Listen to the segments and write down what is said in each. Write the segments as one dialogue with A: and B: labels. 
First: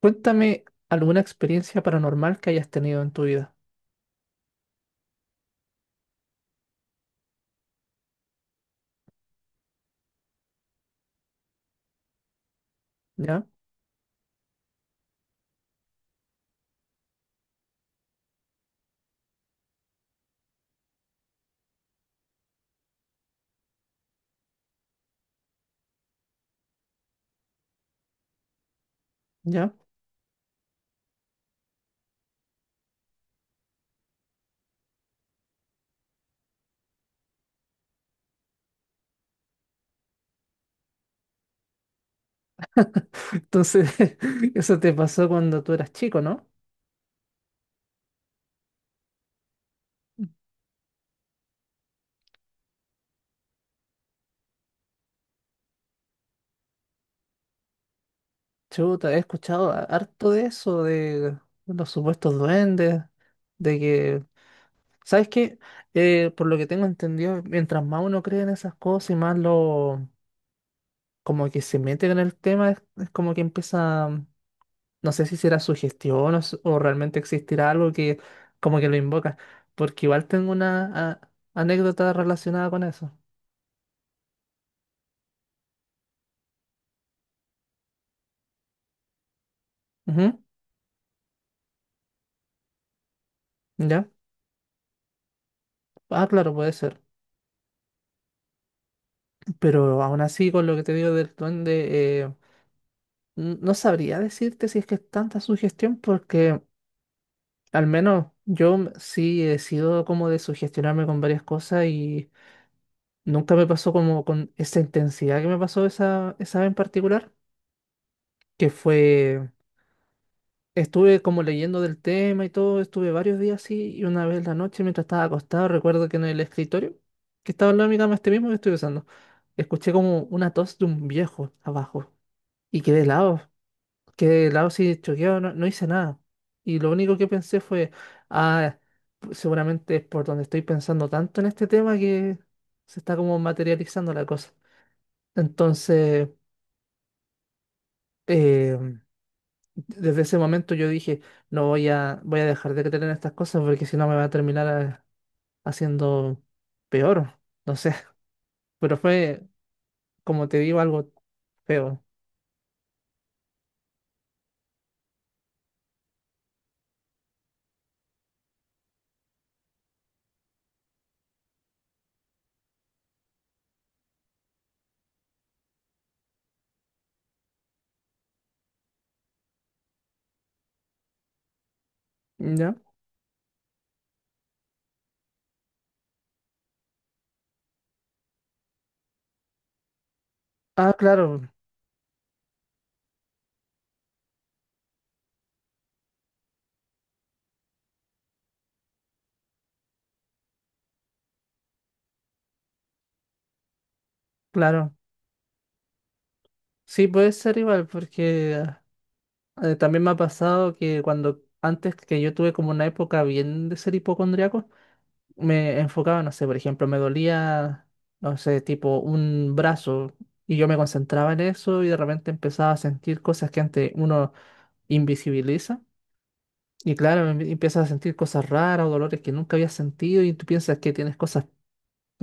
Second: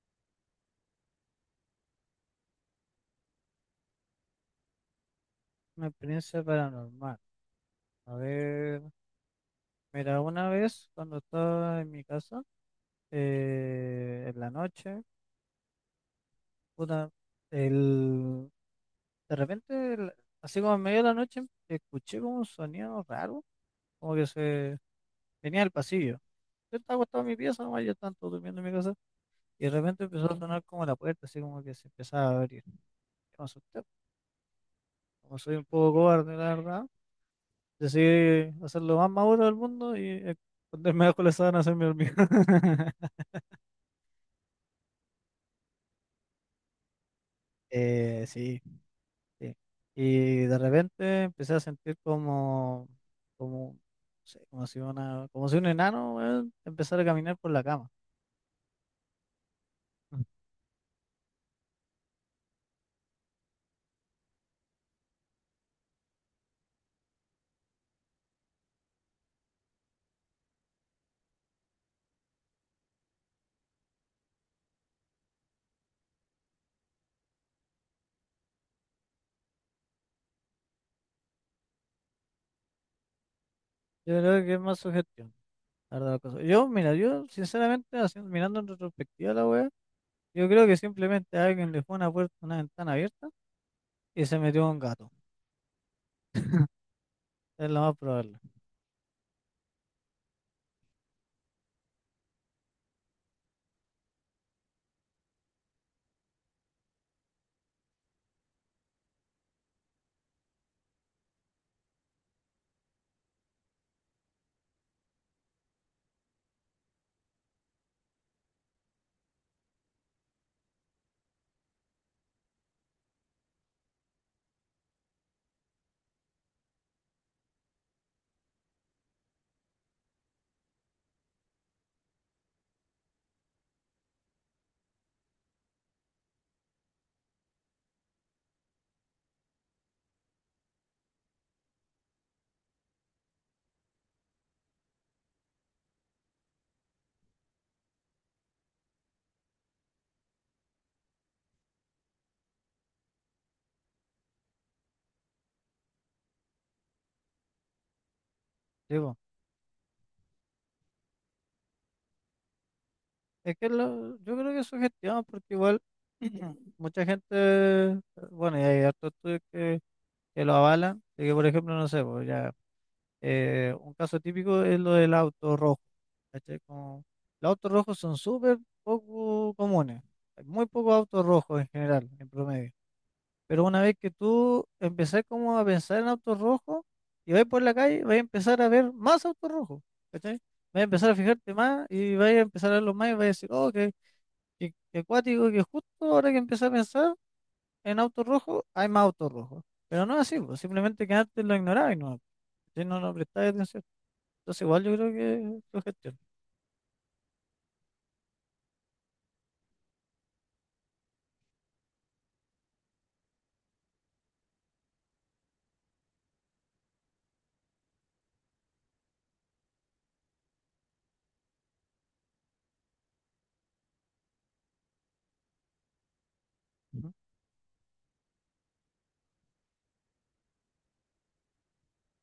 A: Cuéntame alguna experiencia paranormal que hayas tenido en tu vida.
B: Una experiencia paranormal. A ver, mira, una vez cuando estaba en mi casa,
A: ¿Ya?
B: en la noche, puta, el, de repente, así como en medio de la noche, escuché como un sonido raro, como que se venía del pasillo. Yo estaba acostado en mi pieza, nomás yo estaba durmiendo en mi casa, y de
A: ¿Ya?
B: repente empezó a sonar como la puerta, así como que se empezaba a abrir. Yo me asusté, como soy un poco cobarde, la verdad, decidí hacer lo más maduro del mundo y esconderme bajo la sábana a hacerme dormir.
A: Entonces, eso te pasó cuando tú eras chico, ¿no?
B: Sí, sí. Y de repente empecé a sentir como, no sé, como si un enano, weón, empezara a caminar por la cama.
A: Chuta, he escuchado
B: Mm.
A: harto de eso, de los supuestos duendes, de que, ¿sabes qué? Por lo que tengo entendido, mientras más uno cree en esas cosas y más lo, como que se mete en el tema, es como que empieza. No sé si será sugestión o, o realmente existirá algo que como que lo invoca, porque igual tengo una anécdota relacionada con eso.
B: Yo creo que es más sugestión, la verdad, la cosa. Mira, yo sinceramente, mirando en retrospectiva la wea,
A: Ujú.
B: yo creo que simplemente alguien dejó una puerta, una ventana abierta
A: ¿Ya?
B: y se metió un gato.
A: Ah, claro, puede ser.
B: Es lo más probable.
A: Pero aún así, con lo que te digo del duende, no sabría decirte si es que es tanta sugestión, porque al menos yo sí he sido como de sugestionarme con varias cosas y nunca me pasó como con esa intensidad que me pasó esa vez en particular, que fue. Estuve como leyendo del tema y todo, estuve varios días así y una vez en la noche mientras estaba acostado, recuerdo que en el escritorio, que estaba al lado de mi cama este mismo que estoy usando, escuché como una tos de un viejo abajo y quedé helado así choqueado, no, no hice nada. Y lo único que pensé fue, ah, seguramente es por donde estoy pensando tanto en este tema que se está como materializando la cosa. Entonces, eh, desde ese momento yo dije, no voy a dejar de creer en estas cosas porque si no me va a terminar haciendo peor, no sé. Pero
B: Digo,
A: fue, como te digo, algo feo.
B: es que yo creo que es sugestión porque igual mucha gente, bueno, y hay hartos estudios que lo avalan, de que por ejemplo, no sé, pues ya, un caso típico es lo del auto rojo, ¿cachai? Como, los autos rojos son súper poco comunes, hay muy pocos autos rojos en general, en promedio,
A: ¿Ya?
B: pero una vez que tú empezás como a pensar en autos rojos y vas por la calle, vas a empezar a ver más autos rojos, ¿cachai? Vas a
A: Ah,
B: empezar a
A: claro,
B: fijarte más y vas a empezar a verlos más y vas a decir, oh, qué, qué, acuático, que justo ahora que empecé a pensar en autos rojos, hay más autos rojos. Pero no es así, pues, simplemente que antes lo ignoraba si no, no prestáis atención. Entonces, igual yo
A: claro.
B: creo que lo gestiona.
A: Sí, puede ser igual porque ah, también me ha pasado que cuando antes que yo tuve como una época bien de ser hipocondriaco, me enfocaba, no sé, por ejemplo, me dolía, no sé, tipo un brazo y yo me concentraba en eso y de repente empezaba a sentir cosas que antes uno invisibiliza y
B: ¿No?
A: claro, empiezas a sentir cosas raras o dolores que nunca habías sentido y tú piensas que tienes cosas,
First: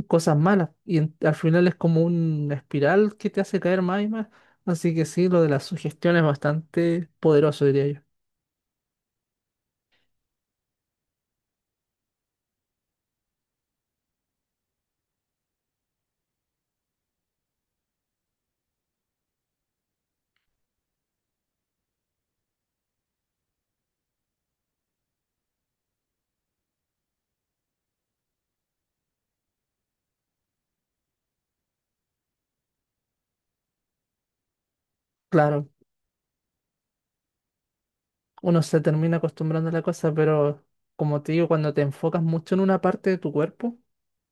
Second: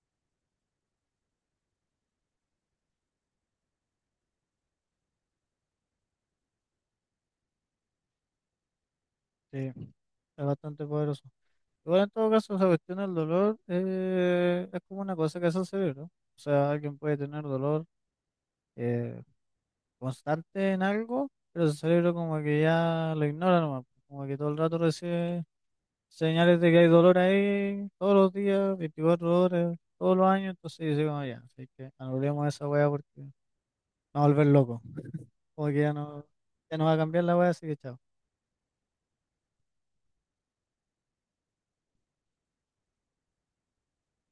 A: cosas malas y al final es como una espiral que te hace caer más y más. Así que sí, lo de la sugestión es bastante poderoso, diría yo.
B: Sí, es bastante poderoso. Igual, en todo caso, esa cuestión del dolor es como una cosa que se hace cerebro. O sea, alguien puede tener dolor eh, constante en algo, pero su cerebro como que ya lo ignora nomás. Como que todo el rato recibe señales de que hay dolor ahí todos los días, 24 horas, todos los años. Entonces dice como ya, así que anulemos esa weá porque no va a volver loco.
A: Claro,
B: Como que ya no va a cambiar la weá, así que chao.
A: uno se termina acostumbrando a la cosa, pero como te digo, cuando te enfocas mucho en una parte de tu cuerpo,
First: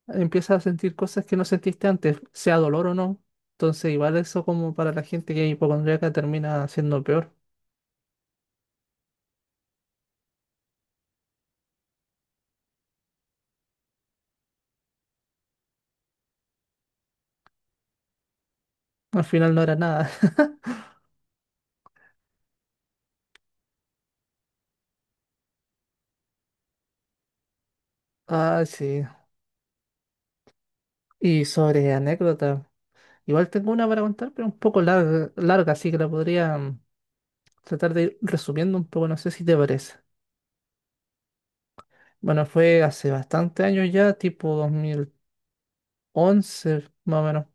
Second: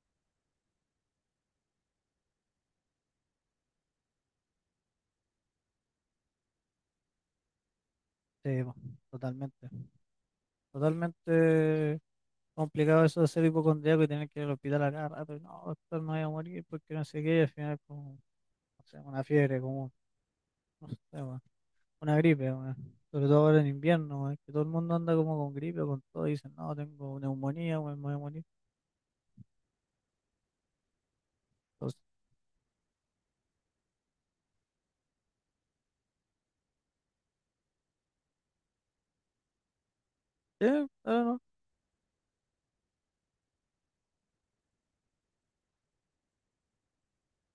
A: empiezas a sentir cosas que no sentiste antes, sea dolor o no. Entonces, igual eso como para la gente que es hipocondríaca termina siendo peor.
B: Sí, po, totalmente. Totalmente complicado eso de ser hipocondriaco y tener que ir al hospital a cada rato. Y no, doctor, me voy a morir porque no sé qué. Y al final, como, no sé,
A: Al
B: una
A: final no
B: fiebre,
A: era
B: como,
A: nada.
B: no sé, weón, una gripe, weón. Sobre todo ahora en invierno, weón, que todo el mundo anda como con gripe, con todo. Y dicen, no, tengo neumonía, weón, me voy a morir.
A: Ah, sí. Y sobre
B: Entonces,
A: anécdota. Igual tengo una para contar, pero un poco larga, larga, así que la podría tratar de ir resumiendo un poco, no sé si te parece.
B: sí, claro, no.
A: Bueno, fue hace bastante años ya, tipo 2011 más o menos,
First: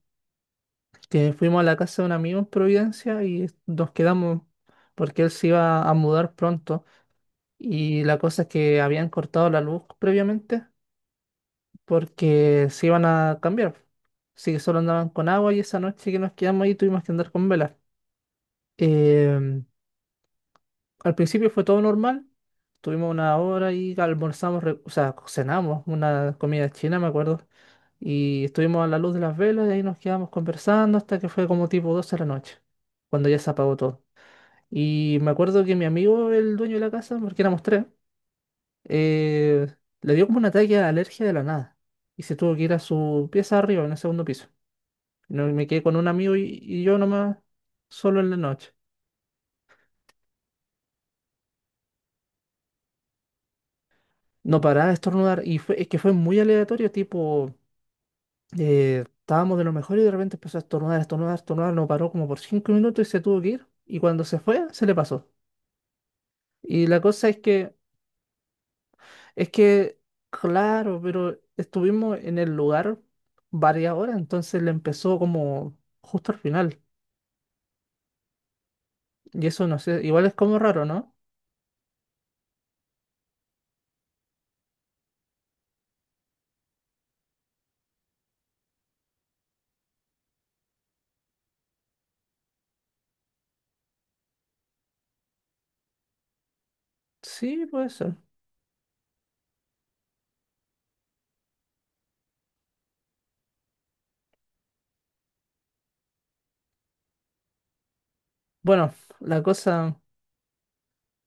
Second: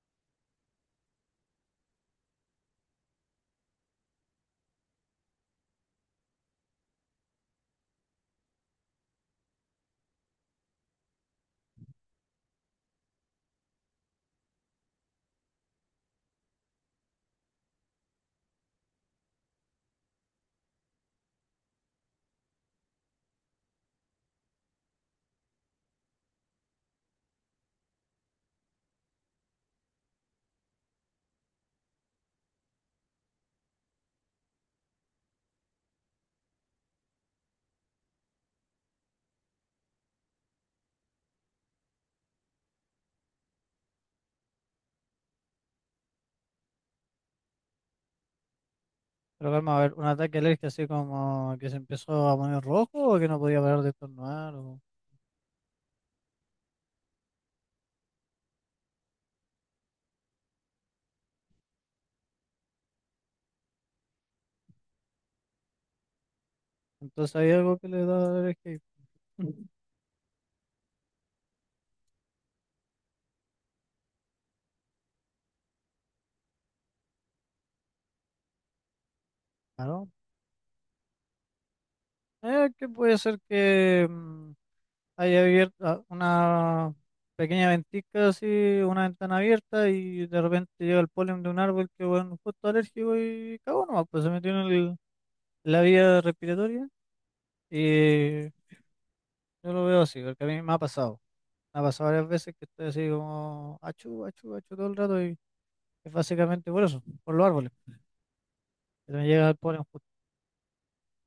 A: que fuimos a la casa de un amigo en Providencia y nos quedamos porque él se iba a mudar pronto. Y la cosa es que habían cortado la luz previamente porque se iban a cambiar. Así que solo andaban con agua y esa noche que nos quedamos ahí tuvimos que andar con velas. Em, al principio fue todo normal. Tuvimos una hora y almorzamos, o sea, cenamos una comida china, me acuerdo. Y estuvimos a la luz de las velas y ahí nos quedamos conversando hasta que fue como tipo 12 de la noche, cuando ya se apagó todo. Y me acuerdo que mi amigo, el dueño de la casa, porque éramos tres, eh, le dio como un ataque de alergia de la nada. Y se tuvo que ir a su pieza arriba, en el segundo piso. Y me quedé con un amigo y yo nomás, solo en la noche.
B: Pero calma, a ver, un ataque alérgico así como que se empezó a poner rojo o que no podía parar de estornudar.
A: No
B: O...
A: paraba de estornudar y fue, es que fue muy aleatorio, tipo, estábamos de lo mejor y de repente empezó a estornudar, estornudar, estornudar, no paró como por 5 minutos y se tuvo que ir y cuando se fue se le pasó. Y la cosa
B: Entonces,
A: es
B: hay
A: que,
B: algo que le da alergia.
A: es que, claro, pero estuvimos en el lugar varias horas, entonces le empezó como justo al final y eso no sé,
B: Claro,
A: igual es como raro, ¿no?
B: Que puede ser que haya abierto una pequeña ventisca así, una ventana abierta y de repente llega el polen de un árbol que bueno, justo alérgico y cagó nomás, pues se metió en la vía respiratoria
A: Sí, puede ser.
B: y yo lo veo así, porque a mí me ha pasado varias veces que estoy así como achú, achú, achú todo el rato y es básicamente por eso, por los árboles,
A: Bueno,
B: que me
A: la
B: llega el polen
A: cosa,
B: justo,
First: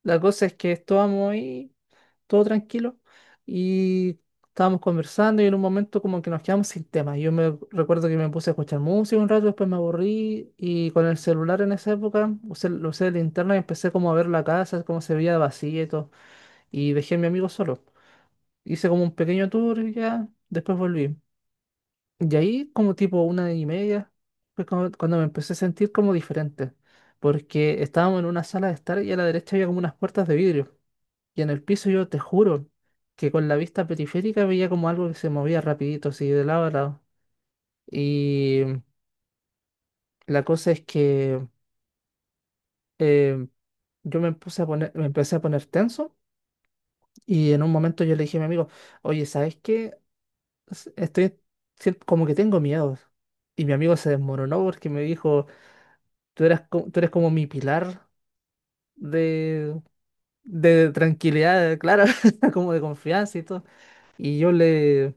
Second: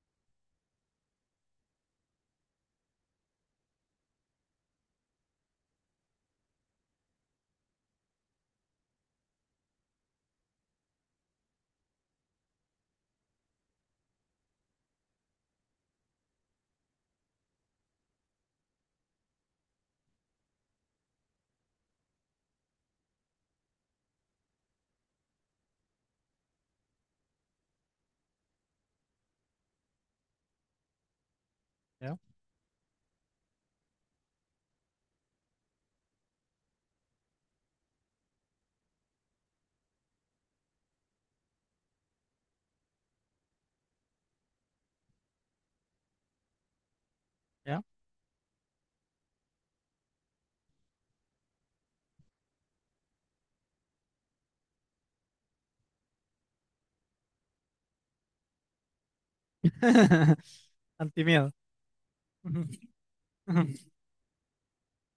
A: la cosa es que estábamos ahí, todo tranquilo, y estábamos conversando y en un momento como que nos quedamos sin tema. Yo me recuerdo que me puse a escuchar música un rato, después me aburrí y con el celular en esa época usé, lo usé de linterna y empecé como a ver la casa, cómo se veía vacía y todo, y dejé a mi amigo solo. Hice como un pequeño tour y ya después volví. Y ahí como tipo 1:30 fue cuando me empecé a sentir como diferente, porque estábamos en una sala de estar y a la derecha había como unas puertas de vidrio. Y en el piso yo te
B: ¿ya?
A: juro que con la vista periférica veía como algo que se movía rapidito, así de lado a lado. Y la cosa es que eh, yo me empecé a poner tenso y en un
B: ¿Ya?
A: momento yo le dije a mi amigo, oye, ¿sabes qué? Estoy como que tengo miedos. Y mi amigo se desmoronó porque me dijo, tú eras, tú eres como mi pilar de, de
B: Antimiedo.
A: tranquilidad, claro, como de confianza y todo. Y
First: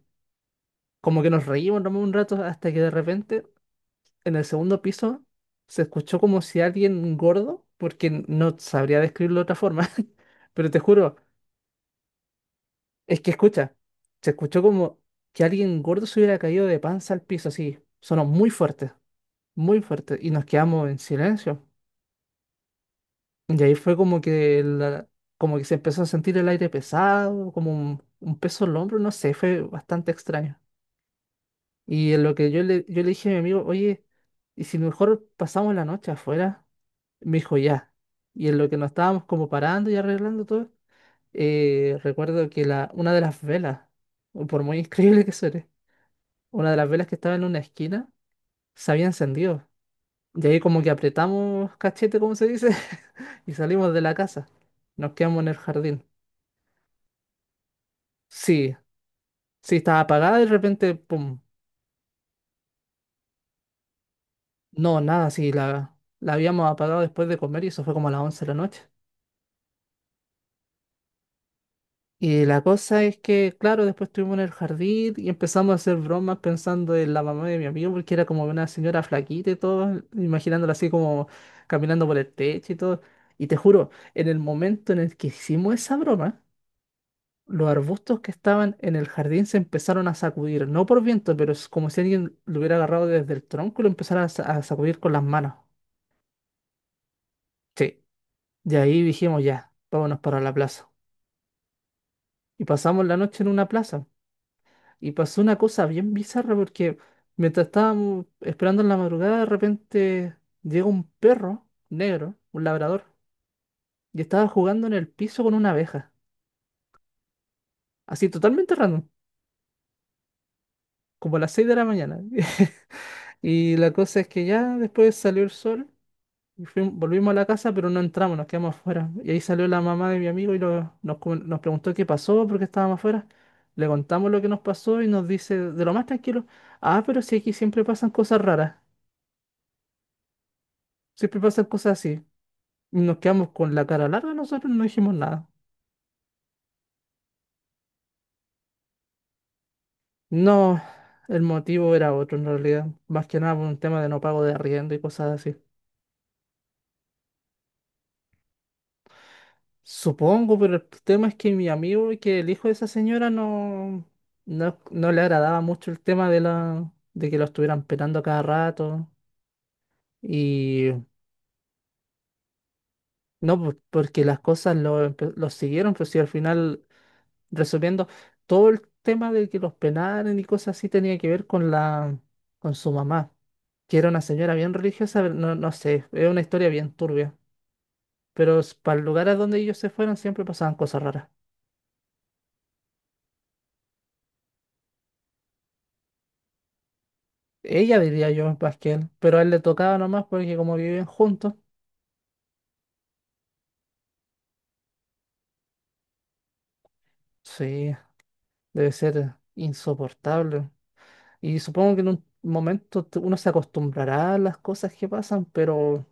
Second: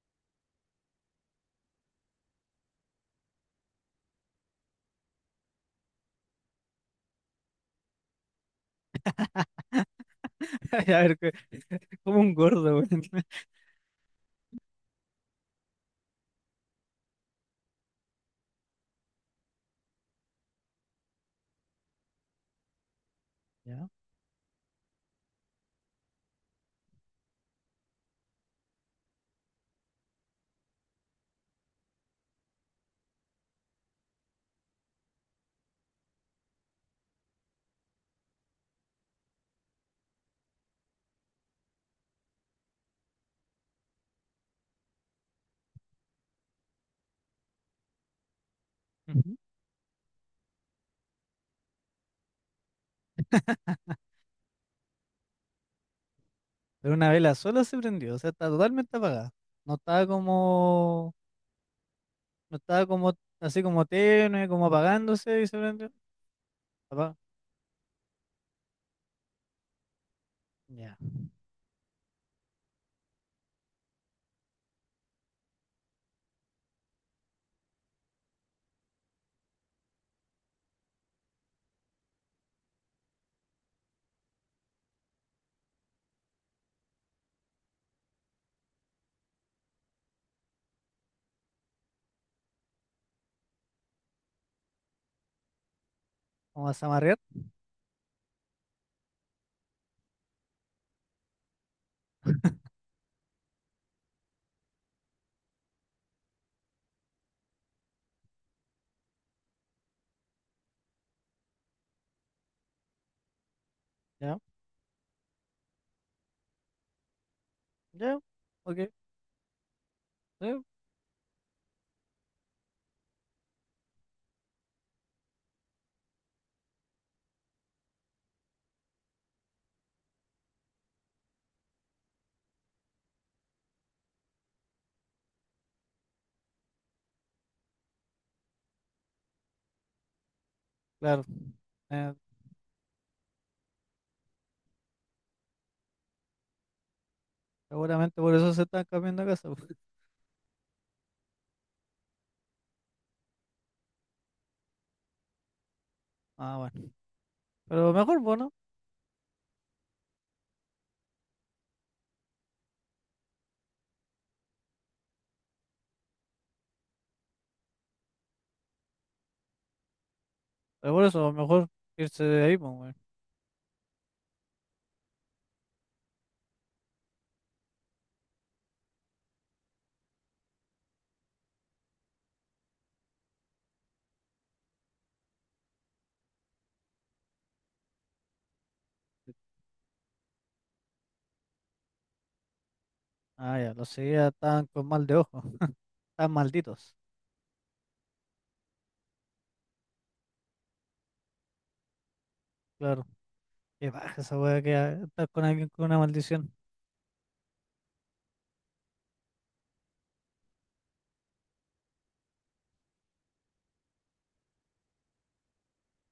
A: como que nos reímos nomás un rato hasta que de repente en el segundo piso se escuchó como si alguien gordo, porque no sabría describirlo de otra forma, pero te
B: A
A: juro,
B: ver, como un gordo, güey.
A: es que escucha, se escuchó como que alguien gordo se hubiera caído de panza al piso, así, sonó muy fuerte, y nos quedamos en silencio. Y ahí
B: Ya.
A: fue como que, como que se empezó a sentir el aire pesado, como un peso en el hombro, no sé, fue bastante extraño. Y en lo que yo le dije a mi amigo, oye, ¿y si mejor pasamos la noche afuera? Me dijo, ya. Y en lo que nos estábamos como parando y arreglando todo, recuerdo que una de las velas, o por muy increíble que suene, una de las velas que estaba en una esquina se había
B: Ujú.
A: encendido. Y ahí como que apretamos cachete, como se dice, y salimos de la casa. Nos quedamos en el jardín.
B: Pero una vela sola se prendió, o sea, está
A: Sí,
B: totalmente apagada. No
A: sí, estaba
B: estaba
A: apagada y de repente,
B: como,
A: pum.
B: no estaba como, así como tenue, como
A: No, nada,
B: apagándose y
A: sí,
B: se prendió.
A: la habíamos apagado
B: Apa-
A: después de comer y eso fue como a las 11 de la noche.
B: Ya.
A: Y la cosa es que, claro, después estuvimos en el jardín y empezamos a hacer bromas pensando en la mamá de mi amigo, porque era como una señora flaquita y todo, imaginándola así como caminando por el techo y todo. Y te juro, en el momento en el que hicimos esa broma, los arbustos que estaban en el jardín se empezaron a sacudir, no por viento, pero es como si alguien lo hubiera agarrado desde el tronco y lo empezara a sacudir con las manos.
B: Vamos a amarrear.
A: Sí, de ahí dijimos ya, vámonos para la plaza. Y pasamos la noche en una plaza. Y pasó una cosa bien bizarra porque mientras estábamos esperando en la madrugada, de repente llega un perro negro, un labrador, y
B: Ya,
A: estaba jugando en el piso con una abeja.
B: ya,
A: Así totalmente
B: ok.
A: random,
B: Sí,
A: como a las 6 de la mañana. Y la cosa es que ya después salió el sol y volvimos a la casa, pero no entramos, nos quedamos afuera. Y ahí salió la mamá de mi amigo y nos preguntó qué pasó, por qué estábamos afuera. Le contamos lo que nos pasó y nos dice de lo más tranquilo, ah, pero si aquí siempre pasan cosas raras.
B: claro.
A: Siempre pasan cosas
B: Eh,
A: así. Y nos quedamos con la cara larga, nosotros no dijimos nada.
B: Seguramente por eso se están cambiando de casa, pues.
A: No, el motivo era otro en realidad. Más que nada por un tema de no pago de arriendo y cosas así.
B: Ah, bueno. Pero mejor, bueno.
A: Supongo, pero el tema es que mi amigo, que el hijo de esa señora, no le agradaba mucho el tema de la, de que lo estuvieran pelando a cada rato. Y
B: Pero por eso, mejor irse de ahí, pues, güey.
A: no, porque las cosas lo siguieron, pero si al final, resolviendo, todo el tema de que los penaran y cosas así tenía que ver con su mamá, que era una señora bien religiosa, pero no, no sé, es una historia bien turbia. Pero para el lugar a donde ellos se fueron siempre pasaban cosas raras.
B: Ah, ya, los seguía estaban con mal de ojo. Están malditos.
A: Ella diría yo más que él, pero a él le tocaba nomás porque como viven juntos,
B: Claro. Qué baja esa weá que estar con alguien con una maldición.
A: sí, debe ser insoportable. Y supongo que en un momento uno se acostumbrará a las cosas que pasan, pero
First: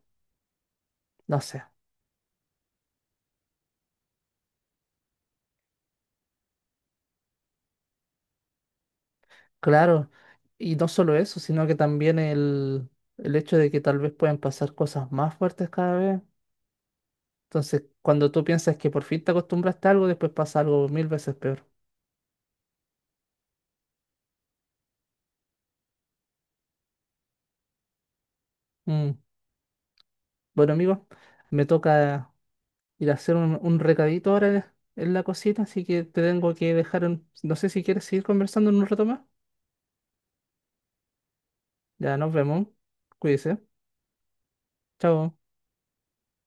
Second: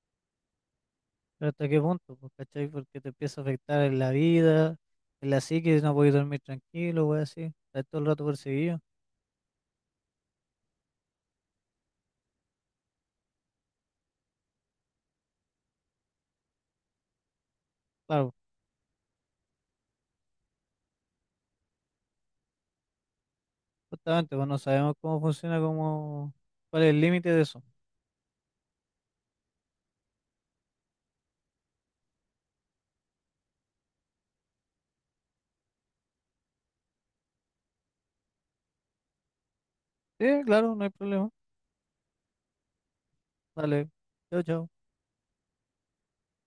A: no
B: Pero
A: sé,
B: hasta qué punto, pues, ¿cachai? Porque te empieza a afectar en la vida, en la psique, no puedes dormir tranquilo, weá así. Estás todo el rato perseguido.
A: claro. Y no solo eso, sino que también el hecho de que tal vez puedan pasar cosas más fuertes cada vez. Entonces, cuando
B: Claro,
A: tú piensas que por fin te acostumbraste a algo, después pasa algo mil veces peor.
B: justamente, pues no sabemos cómo funciona, cómo, cuál es el límite de eso.
A: Mm. Bueno, amigos, me toca ir a hacer un recadito ahora en la cocina, así que te tengo que dejar. No sé si quieres seguir conversando en un rato más.
B: Sí, claro, no hay problema.
A: Ya nos vemos. Cuídese.
B: Dale, chao, chao.
A: Chao.